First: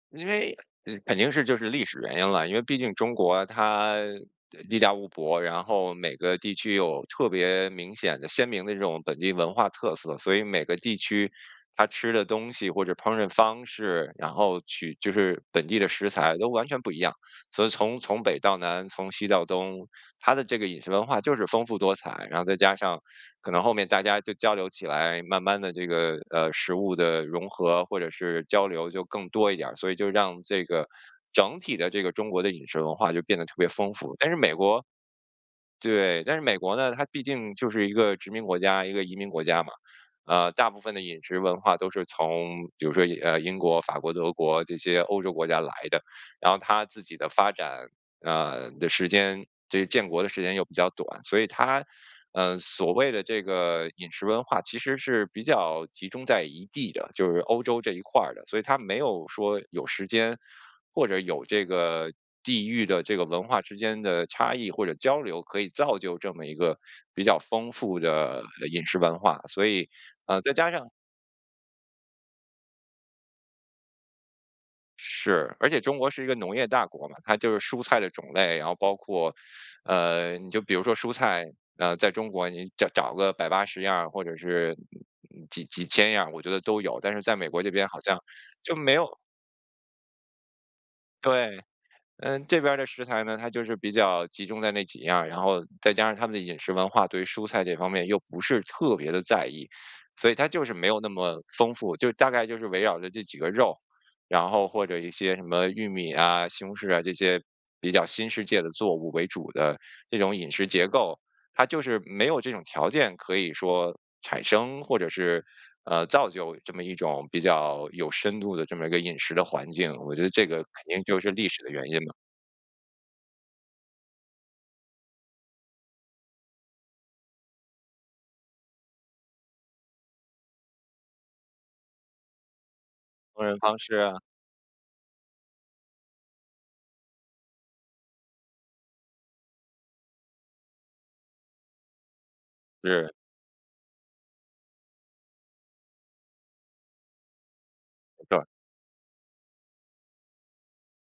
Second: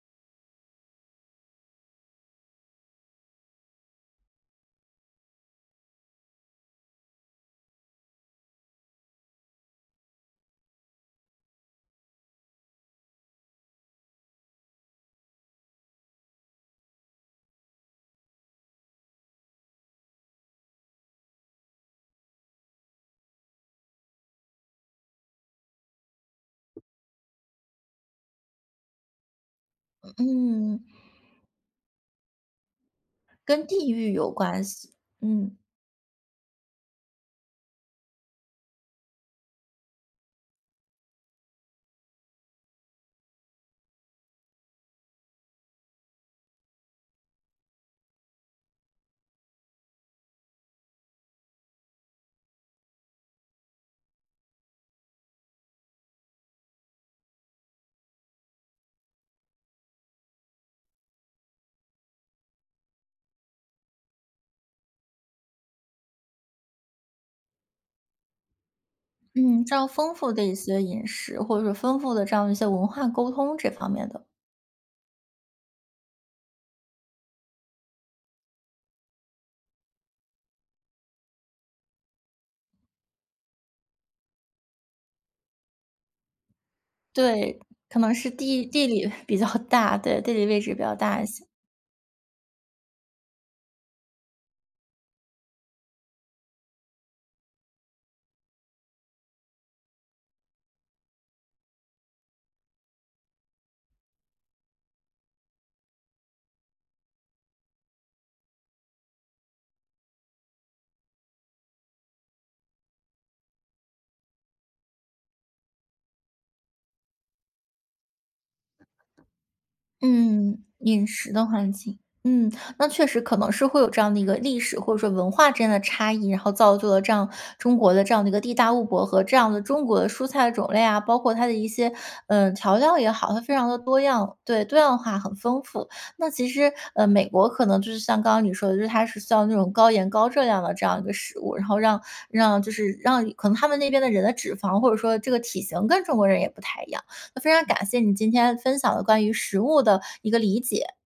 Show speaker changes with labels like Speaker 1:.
Speaker 1: 因为呃，肯定是就是历史原因了。因为毕竟中国它，呃地大物博，然后每个地区有特别明显的、鲜明的这种本地文化特色，所以每个地区它吃的东西或者烹饪方式，然后取就是本地的食材都完全不一样。所以从从北到南、从西到东，它的这个饮食文化就是丰富多彩，然后再加上可能后面大家就交流起来，慢慢地这个呃，食物的融合或者是交流就更多一点儿，所以就让这
Speaker 2: 嗯。
Speaker 1: 个整体的这个中国的饮食文化就变得特
Speaker 2: 跟
Speaker 1: 别
Speaker 2: 地
Speaker 1: 丰
Speaker 2: 域
Speaker 1: 富。但
Speaker 2: 有
Speaker 1: 是美
Speaker 2: 关
Speaker 1: 国
Speaker 2: 系，嗯。
Speaker 1: 对，但是美国呢，它毕竟就是一个殖民国家、一个移民国家嘛。呃，大部分的饮食文化都是从比如说呃英国、法国、德国这些欧洲国家来的。然后它自己的发展，呃，的时间，这个建国的时间又比较短，所以它，呃，所谓的这个饮食文化其实是比较集中在一地的，就是欧洲这一块儿的。所以它没有说有时间或者有这个地域的这个文化之间的差异或者交流，可以造就这么一个比较丰富的，呃饮食文化，
Speaker 2: 嗯，
Speaker 1: 所
Speaker 2: 这样
Speaker 1: 以，
Speaker 2: 丰富
Speaker 1: 呃，
Speaker 2: 的
Speaker 1: 再
Speaker 2: 一
Speaker 1: 加
Speaker 2: 些
Speaker 1: 上
Speaker 2: 饮食，或者说丰富的这样的一些文化沟通这方面的。
Speaker 1: 是，而且中国是一个农业大国嘛，它就是蔬菜的种类，然后包括，呃你就比如说蔬菜呃，在中国你找找个百八十样儿，或者是嗯嗯嗯，几几千样儿，我觉得都有，但是在美
Speaker 2: 对，
Speaker 1: 国这边
Speaker 2: 可
Speaker 1: 好
Speaker 2: 能
Speaker 1: 像
Speaker 2: 是地
Speaker 1: 就
Speaker 2: 地
Speaker 1: 没
Speaker 2: 理
Speaker 1: 有
Speaker 2: 比较大对，地理位置也比较大一些。
Speaker 1: 对，嗯，这边儿的食材呢，它就是比较集中在那几样儿，然后再加上他们的饮食文化，对蔬菜这方面又不是特别地在意。所以它就是没有那么丰富，就大概就是围绕着这几个肉，然后或者一些什么玉米呀、西红柿啊，这些比较新世界的作物为主的这种饮食结构。它就是没有这种条件可以说产生或者是，呃，造就这么一种比较有深度的这么一个饮食的环境，我觉得这
Speaker 2: 嗯，
Speaker 1: 个肯定
Speaker 2: 饮
Speaker 1: 就是
Speaker 2: 食的
Speaker 1: 历史的
Speaker 2: 环
Speaker 1: 原因
Speaker 2: 境。
Speaker 1: 嘛。
Speaker 2: 嗯，那确实可能是会有这样的一个历史，或者说文化之间的差异，然后造就了这样中国的这样的一个地大物博和这样的中国的蔬菜种类啊。包括它的一些，呃，调料也好，它
Speaker 1: 烹
Speaker 2: 非
Speaker 1: 饪
Speaker 2: 常地
Speaker 1: 方式
Speaker 2: 多
Speaker 1: 啊。
Speaker 2: 样对，多样化，很丰富。那其实，呃，美国可能就是像刚刚你说的，就是它是像那种高盐、高热量的这样一个食物，然后让让就是
Speaker 1: 是。
Speaker 2: 让可能它们那边的人的脂肪，或者说这个体型跟中国人也不太一样。那非常感谢你
Speaker 1: 对
Speaker 2: 今
Speaker 1: 的。
Speaker 2: 天分享的关于食物的一个理解。